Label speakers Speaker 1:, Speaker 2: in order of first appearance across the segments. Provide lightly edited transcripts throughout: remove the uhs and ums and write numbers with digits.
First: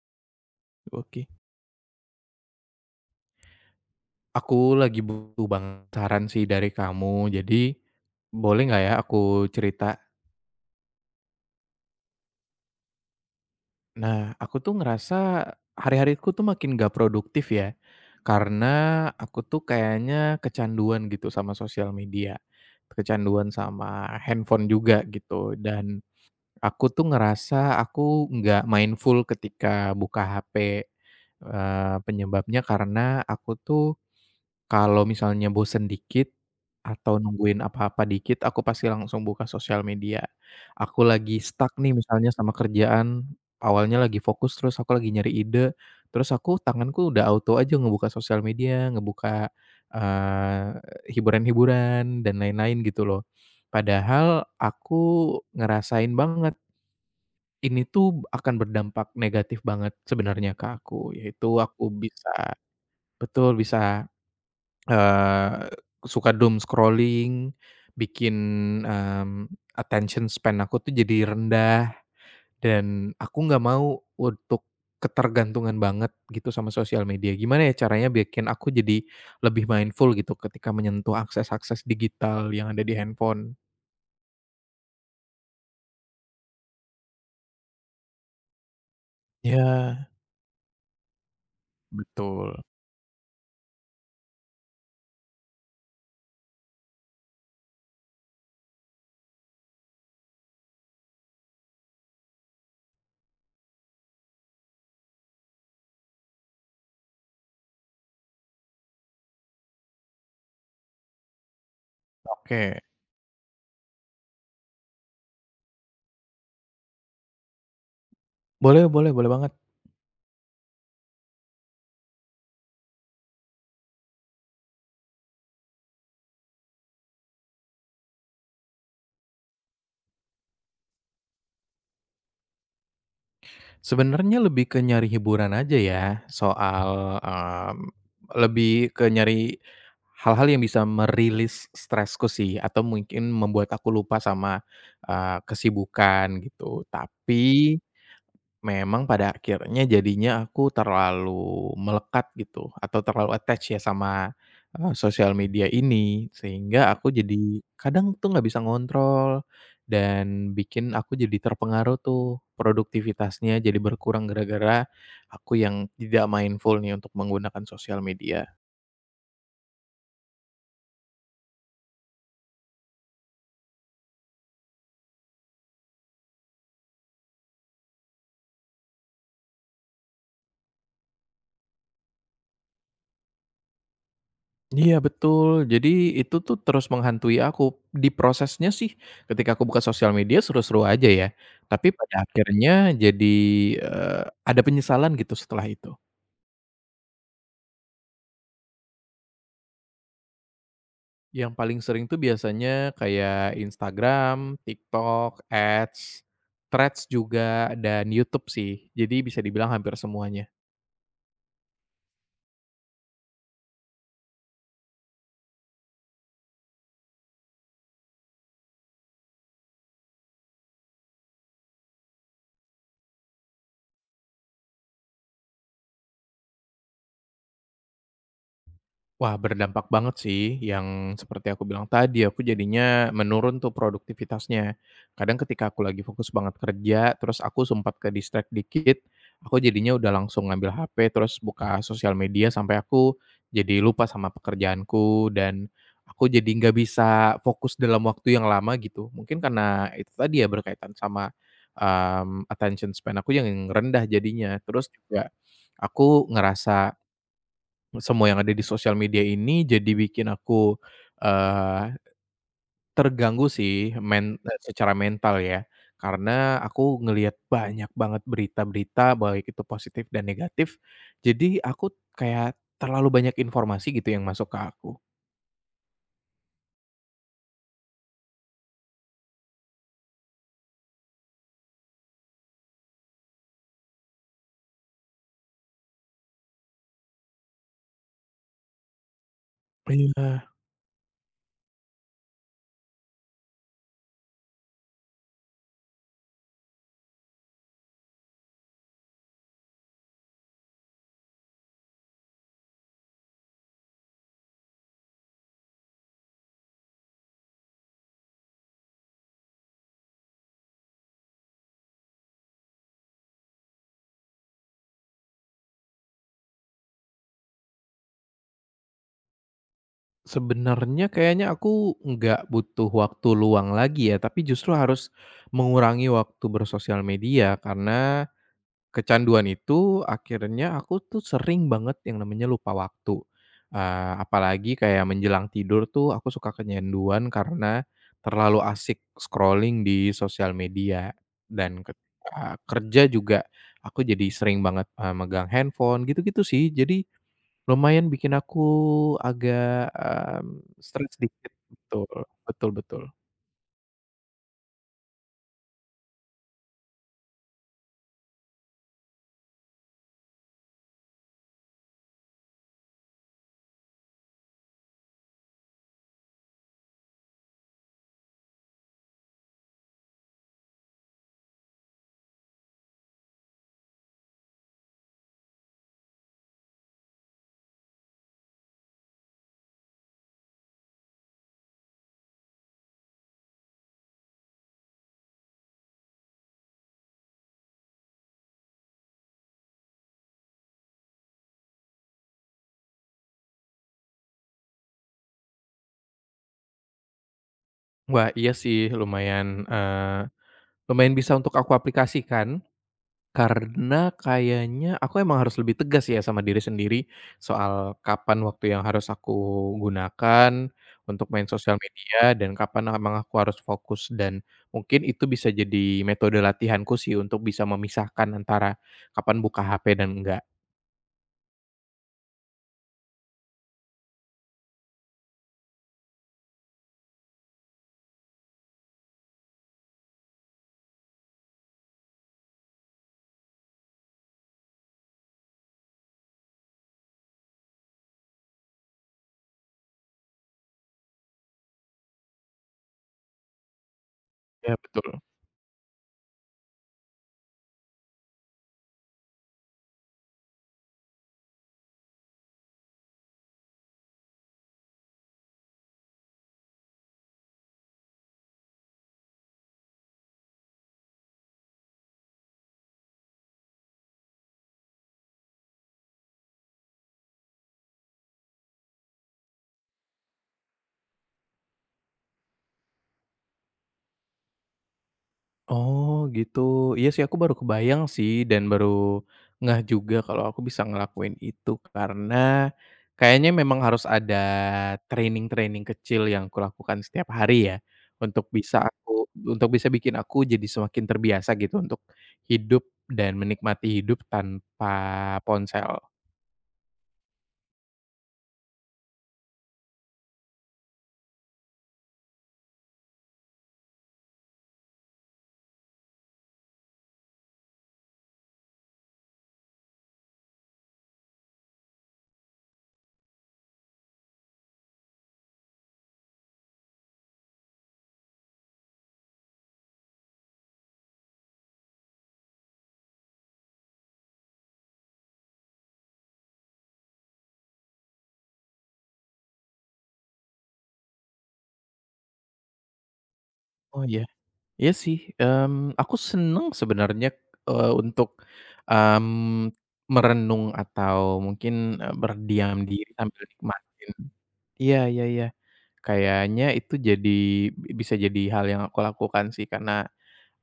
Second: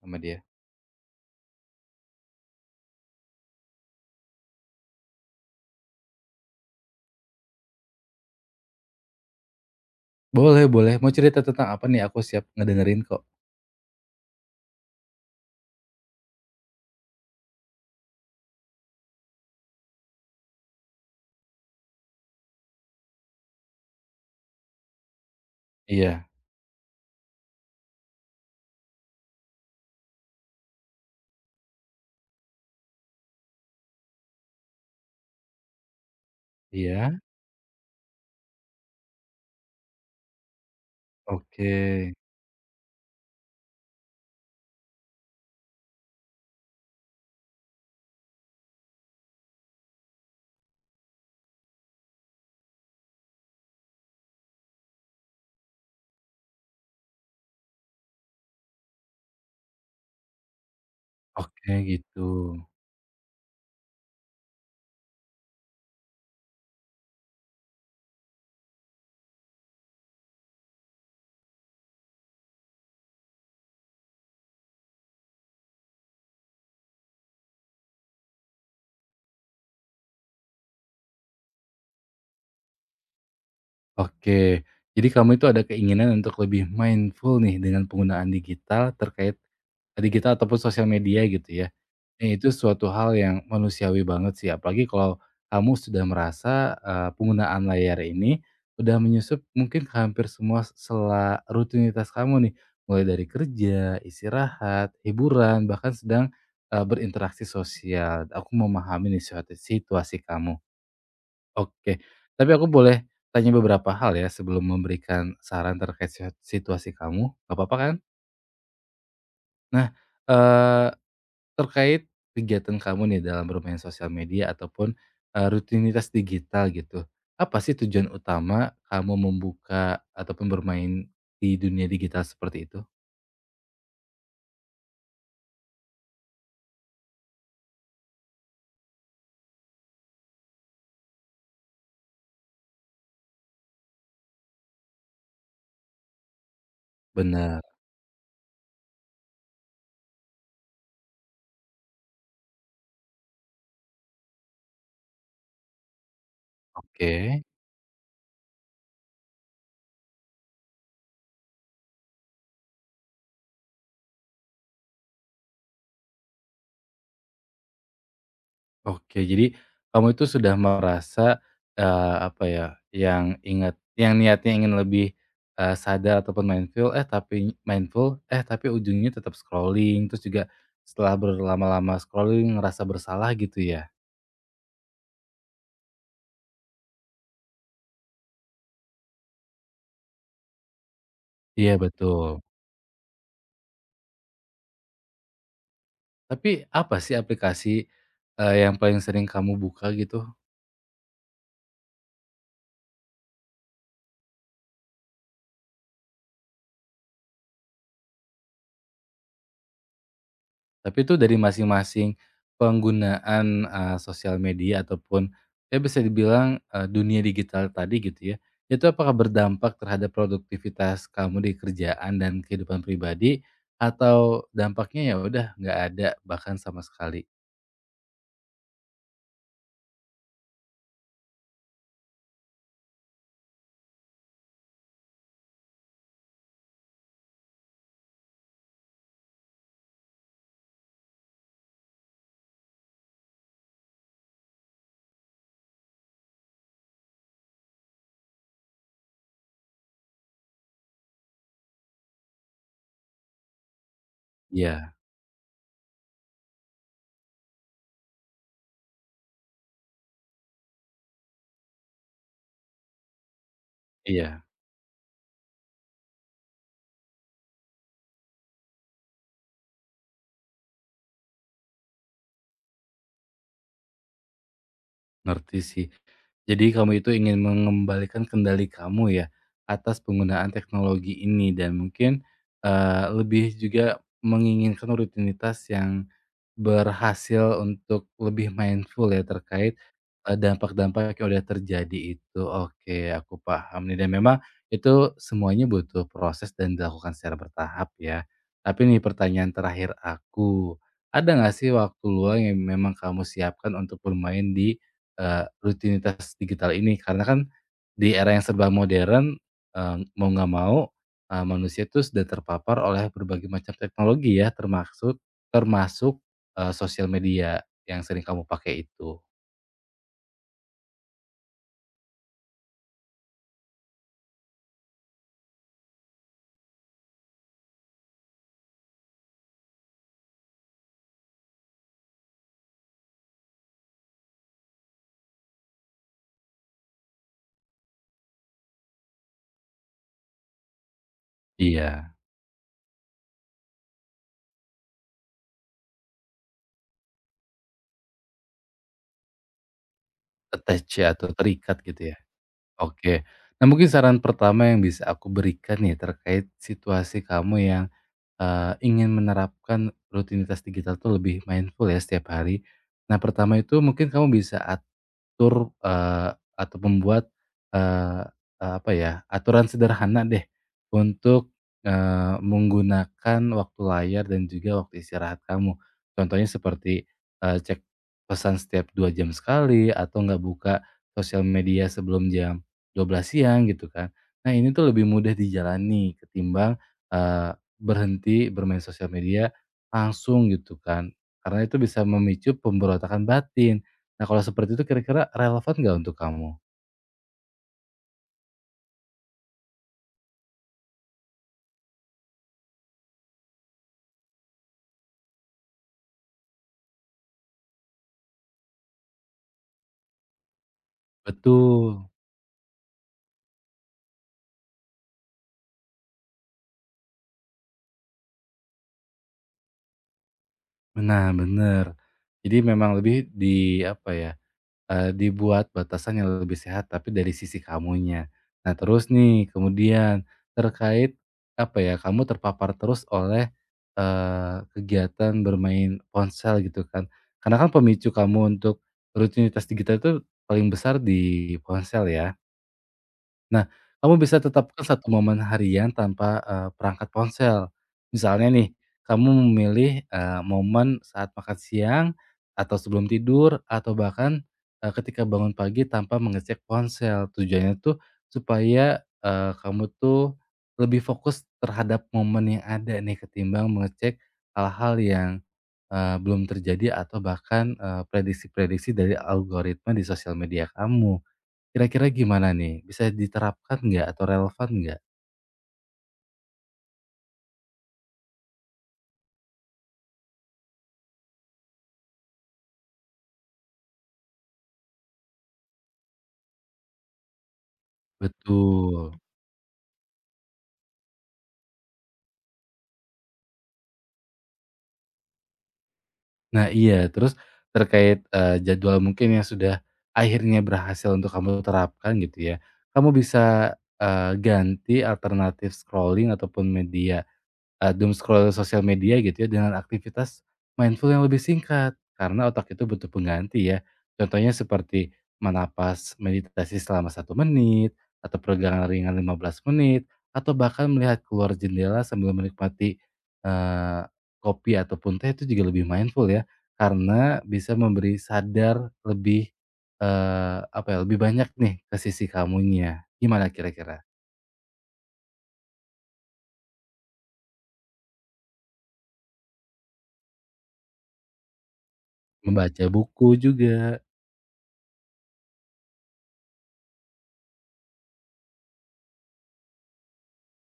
Speaker 1: Sama dia.
Speaker 2: Oke. Aku lagi butuh banget saran sih dari kamu. Jadi, boleh nggak ya aku cerita?
Speaker 1: Boleh boleh, mau cerita tentang apa nih? Aku siap ngedengerin kok.
Speaker 2: Nah, aku tuh ngerasa hari-hariku tuh makin gak produktif ya. Karena aku tuh kayaknya kecanduan gitu sama sosial media. Kecanduan sama handphone juga gitu. Dan
Speaker 1: Iya
Speaker 2: aku tuh ngerasa aku nggak mindful ketika buka HP. Penyebabnya karena aku tuh kalau misalnya bosen dikit, atau
Speaker 1: iya,
Speaker 2: nungguin apa-apa dikit, aku pasti langsung buka sosial media. Aku lagi
Speaker 1: oke.
Speaker 2: stuck nih misalnya sama kerjaan, awalnya lagi fokus, terus aku lagi nyari ide, terus tanganku udah auto aja ngebuka sosial media, ngebuka, eee, hiburan-hiburan, dan lain-lain gitu loh. Padahal aku ngerasain banget, ini tuh akan berdampak negatif banget sebenarnya ke aku, yaitu
Speaker 1: Oke
Speaker 2: aku
Speaker 1: gitu.
Speaker 2: bisa betul, bisa Eee, suka doom scrolling, bikin, mmm, attention span aku tuh jadi rendah, dan aku nggak mau untuk ketergantungan banget gitu sama sosial media. Gimana ya caranya bikin aku jadi lebih mindful gitu ketika menyentuh akses-akses digital yang ada di handphone?
Speaker 1: Oke. Jadi kamu itu ada keinginan untuk lebih mindful nih dengan penggunaan digital terkait
Speaker 2: Ya
Speaker 1: digital ataupun sosial media gitu ya? Itu
Speaker 2: betul.
Speaker 1: suatu hal yang manusiawi banget sih, apalagi kalau kamu sudah merasa, penggunaan layar ini udah menyusup mungkin ke hampir semua sela rutinitas kamu nih, mulai dari kerja, istirahat, hiburan, bahkan sedang, berinteraksi sosial. Aku memahami nih suatu situasi kamu. Oke, tapi aku
Speaker 2: Oke.
Speaker 1: boleh tanya beberapa hal ya sebelum memberikan saran terkait situasi kamu, nggak apa-apa kan?
Speaker 2: Boleh boleh boleh banget.
Speaker 1: Nah, eee terkait kegiatan kamu nih dalam bermain sosial media ataupun, rutinitas digital gitu, apa sih tujuan utama kamu membuka ataupun bermain di dunia digital seperti itu?
Speaker 2: Sebenarnya lebih ke nyari hiburan aja ya, soal, lebih ke nyari hal-hal yang bisa merilis stresku sih, atau mungkin membuat aku lupa sama, kesibukan gitu.
Speaker 1: Benar,
Speaker 2: Tapi memang pada akhirnya jadinya aku terlalu melekat gitu atau terlalu attach ya sama, sosial media ini sehingga aku
Speaker 1: oke.
Speaker 2: jadi kadang tuh nggak bisa ngontrol dan bikin aku jadi terpengaruh tuh produktivitasnya jadi berkurang gara-gara aku yang tidak mindful nih untuk menggunakan sosial media.
Speaker 1: Oke, jadi kamu itu sudah merasa, apa ya, yang niatnya ingin lebih, sadar ataupun mindful, eh tapi ujungnya tetap scrolling, terus juga setelah berlama-lama scrolling ngerasa bersalah gitu ya?
Speaker 2: Iya betul, jadi itu tuh terus menghantui aku. Di prosesnya sih ketika aku buka sosial media seru-seru aja ya,
Speaker 1: Iya,
Speaker 2: tapi pada
Speaker 1: betul.
Speaker 2: akhirnya jadi, eee, ada penyesalan gitu setelah itu.
Speaker 1: Tapi apa sih aplikasi, yang paling sering kamu buka gitu?
Speaker 2: Yang paling sering tuh biasanya kayak Instagram, TikTok, Ads, Threads juga, dan YouTube sih. Jadi bisa dibilang hampir semuanya.
Speaker 1: Tapi itu dari masing-masing penggunaan, sosial media ataupun ya bisa dibilang, dunia digital tadi gitu ya, itu apakah berdampak terhadap produktivitas kamu di kerjaan dan kehidupan pribadi atau dampaknya ya udah nggak ada bahkan sama sekali?
Speaker 2: Wah, berdampak banget sih yang seperti aku bilang tadi, aku jadinya menurun tuh produktivitasnya. Kadang ketika aku lagi fokus banget kerja, terus aku sempat ke distract dikit, aku jadinya udah langsung ngambil HP, terus buka sosial media sampai aku jadi lupa sama pekerjaanku dan aku jadi nggak bisa fokus dalam waktu yang lama gitu. Mungkin karena itu tadi ya berkaitan sama, attention span aku yang rendah jadinya. Terus
Speaker 1: Iya
Speaker 2: juga aku ngerasa semua yang ada di sosial media ini jadi bikin aku, eee, terganggu sih
Speaker 1: iya,
Speaker 2: secara mental ya, karena aku ngelihat banyak banget berita-berita baik itu positif dan negatif, jadi aku kayak terlalu banyak informasi gitu yang masuk ke aku.
Speaker 1: ngerti sih. Jadi kamu itu ingin mengembalikan kendali kamu ya atas penggunaan teknologi ini dan mungkin, lebih juga menginginkan rutinitas yang berhasil untuk lebih mindful ya terkait,
Speaker 2: Iya,
Speaker 1: dampak-dampak yang udah terjadi itu. Oke, aku paham nih dan memang itu semuanya butuh proses dan dilakukan secara bertahap ya. Tapi nih pertanyaan terakhir aku, ada nggak sih waktu luang yang memang kamu siapkan untuk bermain di, rutinitas digital ini? Karena kan di era yang serba modern, mau nggak mau, manusia itu sudah terpapar oleh berbagai macam teknologi ya termasuk termasuk sosial media yang sering kamu pakai itu?
Speaker 2: sebenarnya kayaknya aku nggak butuh waktu luang lagi ya, tapi justru harus mengurangi waktu bersosial media karena kecanduan itu akhirnya aku tuh sering banget yang namanya lupa waktu, apalagi kayak menjelang tidur tuh aku suka kecanduan karena terlalu asyik scrolling di sosial media dan
Speaker 1: Iya,
Speaker 2: ketika kerja juga aku jadi sering banget, megang handphone gitu-gitu sih. Jadi lumayan bikin aku agak,
Speaker 1: attach
Speaker 2: stres
Speaker 1: ya atau
Speaker 2: dikit,
Speaker 1: terikat
Speaker 2: betul
Speaker 1: gitu ya?
Speaker 2: betul betul.
Speaker 1: Oke. Nah mungkin saran pertama yang bisa aku berikan nih terkait situasi kamu yang, ingin menerapkan rutinitas digital tuh lebih mindful ya setiap hari. Nah pertama itu mungkin kamu bisa mengatur, atau membuat, eee, apa ya, aturan sederhana deh untuk, menggunakan waktu layar dan juga waktu istirahat kamu. Contohnya seperti, cek pesan setiap 2 jam sekali atau nggak buka sosial media sebelum jam 12 siang gitu kan. Nah ini tuh lebih mudah dijalani ketimbang, eee, berhenti bermain sosial media langsung gitu kan, karena itu bisa memicu pemberontakan batin. Nah, kalau seperti itu kira-kira relevan nggak untuk kamu?
Speaker 2: Wah, iya sih lumayan, lumayan bisa untuk aku aplikasikan karena kayaknya aku emang harus lebih tegas ya sama diri sendiri soal kapan waktu yang harus aku gunakan untuk main sosial
Speaker 1: Betul,
Speaker 2: media dan kapan emang aku harus fokus dan mungkin itu bisa jadi metode latihanku sih untuk bisa memisahkan antara kapan buka HP dan enggak.
Speaker 1: nah bener. Jadi memang lebih di apa ya, dibuat batasan yang lebih sehat tapi dari sisi kamunya. Nah terus nih kemudian terkait apa ya, kamu terpapar terus oleh, kegiatan bermain ponsel gitu kan. Karena kan pemicu kamu untuk rutinitas digital itu paling besar di ponsel ya? Nah, kamu bisa
Speaker 2: Ya
Speaker 1: tetapkan satu
Speaker 2: betul.
Speaker 1: momen harian tanpa, perangkat ponsel. Misalnya nih, kamu memilih, momen saat makan siang, atau sebelum tidur, atau bahkan, ketika bangun pagi tanpa mengecek ponsel. Tujuannya tuh supaya, kamu tuh lebih fokus terhadap momen yang ada nih ketimbang mengecek hal-hal yang, belum terjadi atau bahkan, prediksi-prediksi dari algoritma di sosial media kamu. Kira-kira gimana nih? Bisa diterapkan nggak atau relevan nggak? Mhm.
Speaker 2: Oh gitu, iya sih aku baru kebayang sih dan baru ngeh juga kalau aku bisa ngelakuin itu karena kayaknya memang harus ada training-training kecil yang aku lakukan setiap hari ya, untuk bisa
Speaker 1: Betul.
Speaker 2: aku untuk bisa bikin aku jadi semakin terbiasa gitu untuk hidup dan menikmati hidup tanpa ponsel.
Speaker 1: Nah iya, terus terkait, jadwal mungkin yang sudah akhirnya berhasil untuk kamu terapkan gitu ya, kamu bisa, ganti alternatif scrolling ataupun media scroll sosial media gitu ya dengan aktivitas mindful yang lebih singkat, karena otak itu butuh pengganti ya. Contohnya seperti menapas meditasi selama 1 menit, atau peregangan ringan 15 menit, atau bahkan melihat keluar jendela sambil menikmati, eee, kopi ataupun teh itu juga lebih mindful ya, karena bisa memberi sadar lebih, apa ya, lebih banyak nih ke sisi kamunya. Gimana kira-kira?
Speaker 2: Oh iya. Iya sih, aku seneng sebenarnya, untuk, merenung atau mungkin, berdiam
Speaker 1: Membaca
Speaker 2: diri
Speaker 1: buku
Speaker 2: sambil
Speaker 1: juga.
Speaker 2: nikmatin iya iya iya. Kayaknya itu jadi bisa jadi hal yang aku lakukan sih karena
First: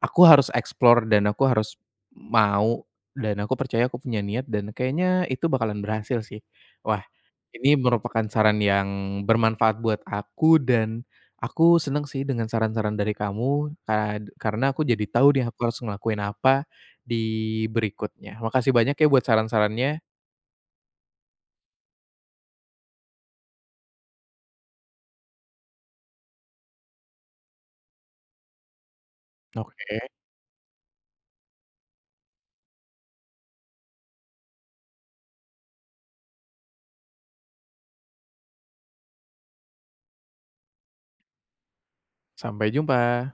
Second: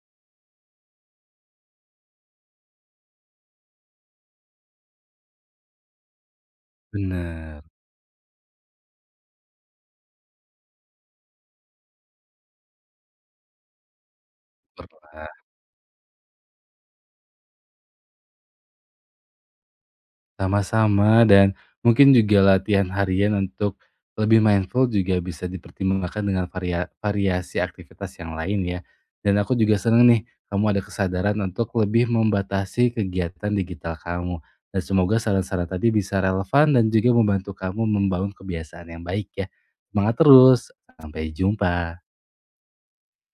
Speaker 2: aku harus explore dan aku harus mau dan aku percaya aku punya niat dan kayaknya itu bakalan berhasil sih. Wah,
Speaker 1: Bener,
Speaker 2: ini merupakan saran yang bermanfaat buat aku dan aku seneng sih dengan saran-saran dari kamu karena aku jadi
Speaker 1: pernah.
Speaker 2: tahu nih aku harus ngelakuin apa di berikutnya. Makasih banyak ya buat saran-sarannya.
Speaker 1: Sama-sama dan mungkin juga latihan harian untuk lebih mindful juga bisa dipertimbangkan dengan variasi aktivitas yang lain ya. Dan aku juga
Speaker 2: Oke,
Speaker 1: seneng nih kamu ada kesadaran untuk lebih membatasi kegiatan digital kamu. Dan semoga saran-saran tadi bisa relevan dan juga membantu kamu membangun kebiasaan yang baik ya. Semangat terus, sampai jumpa.
Speaker 2: sampai jumpa.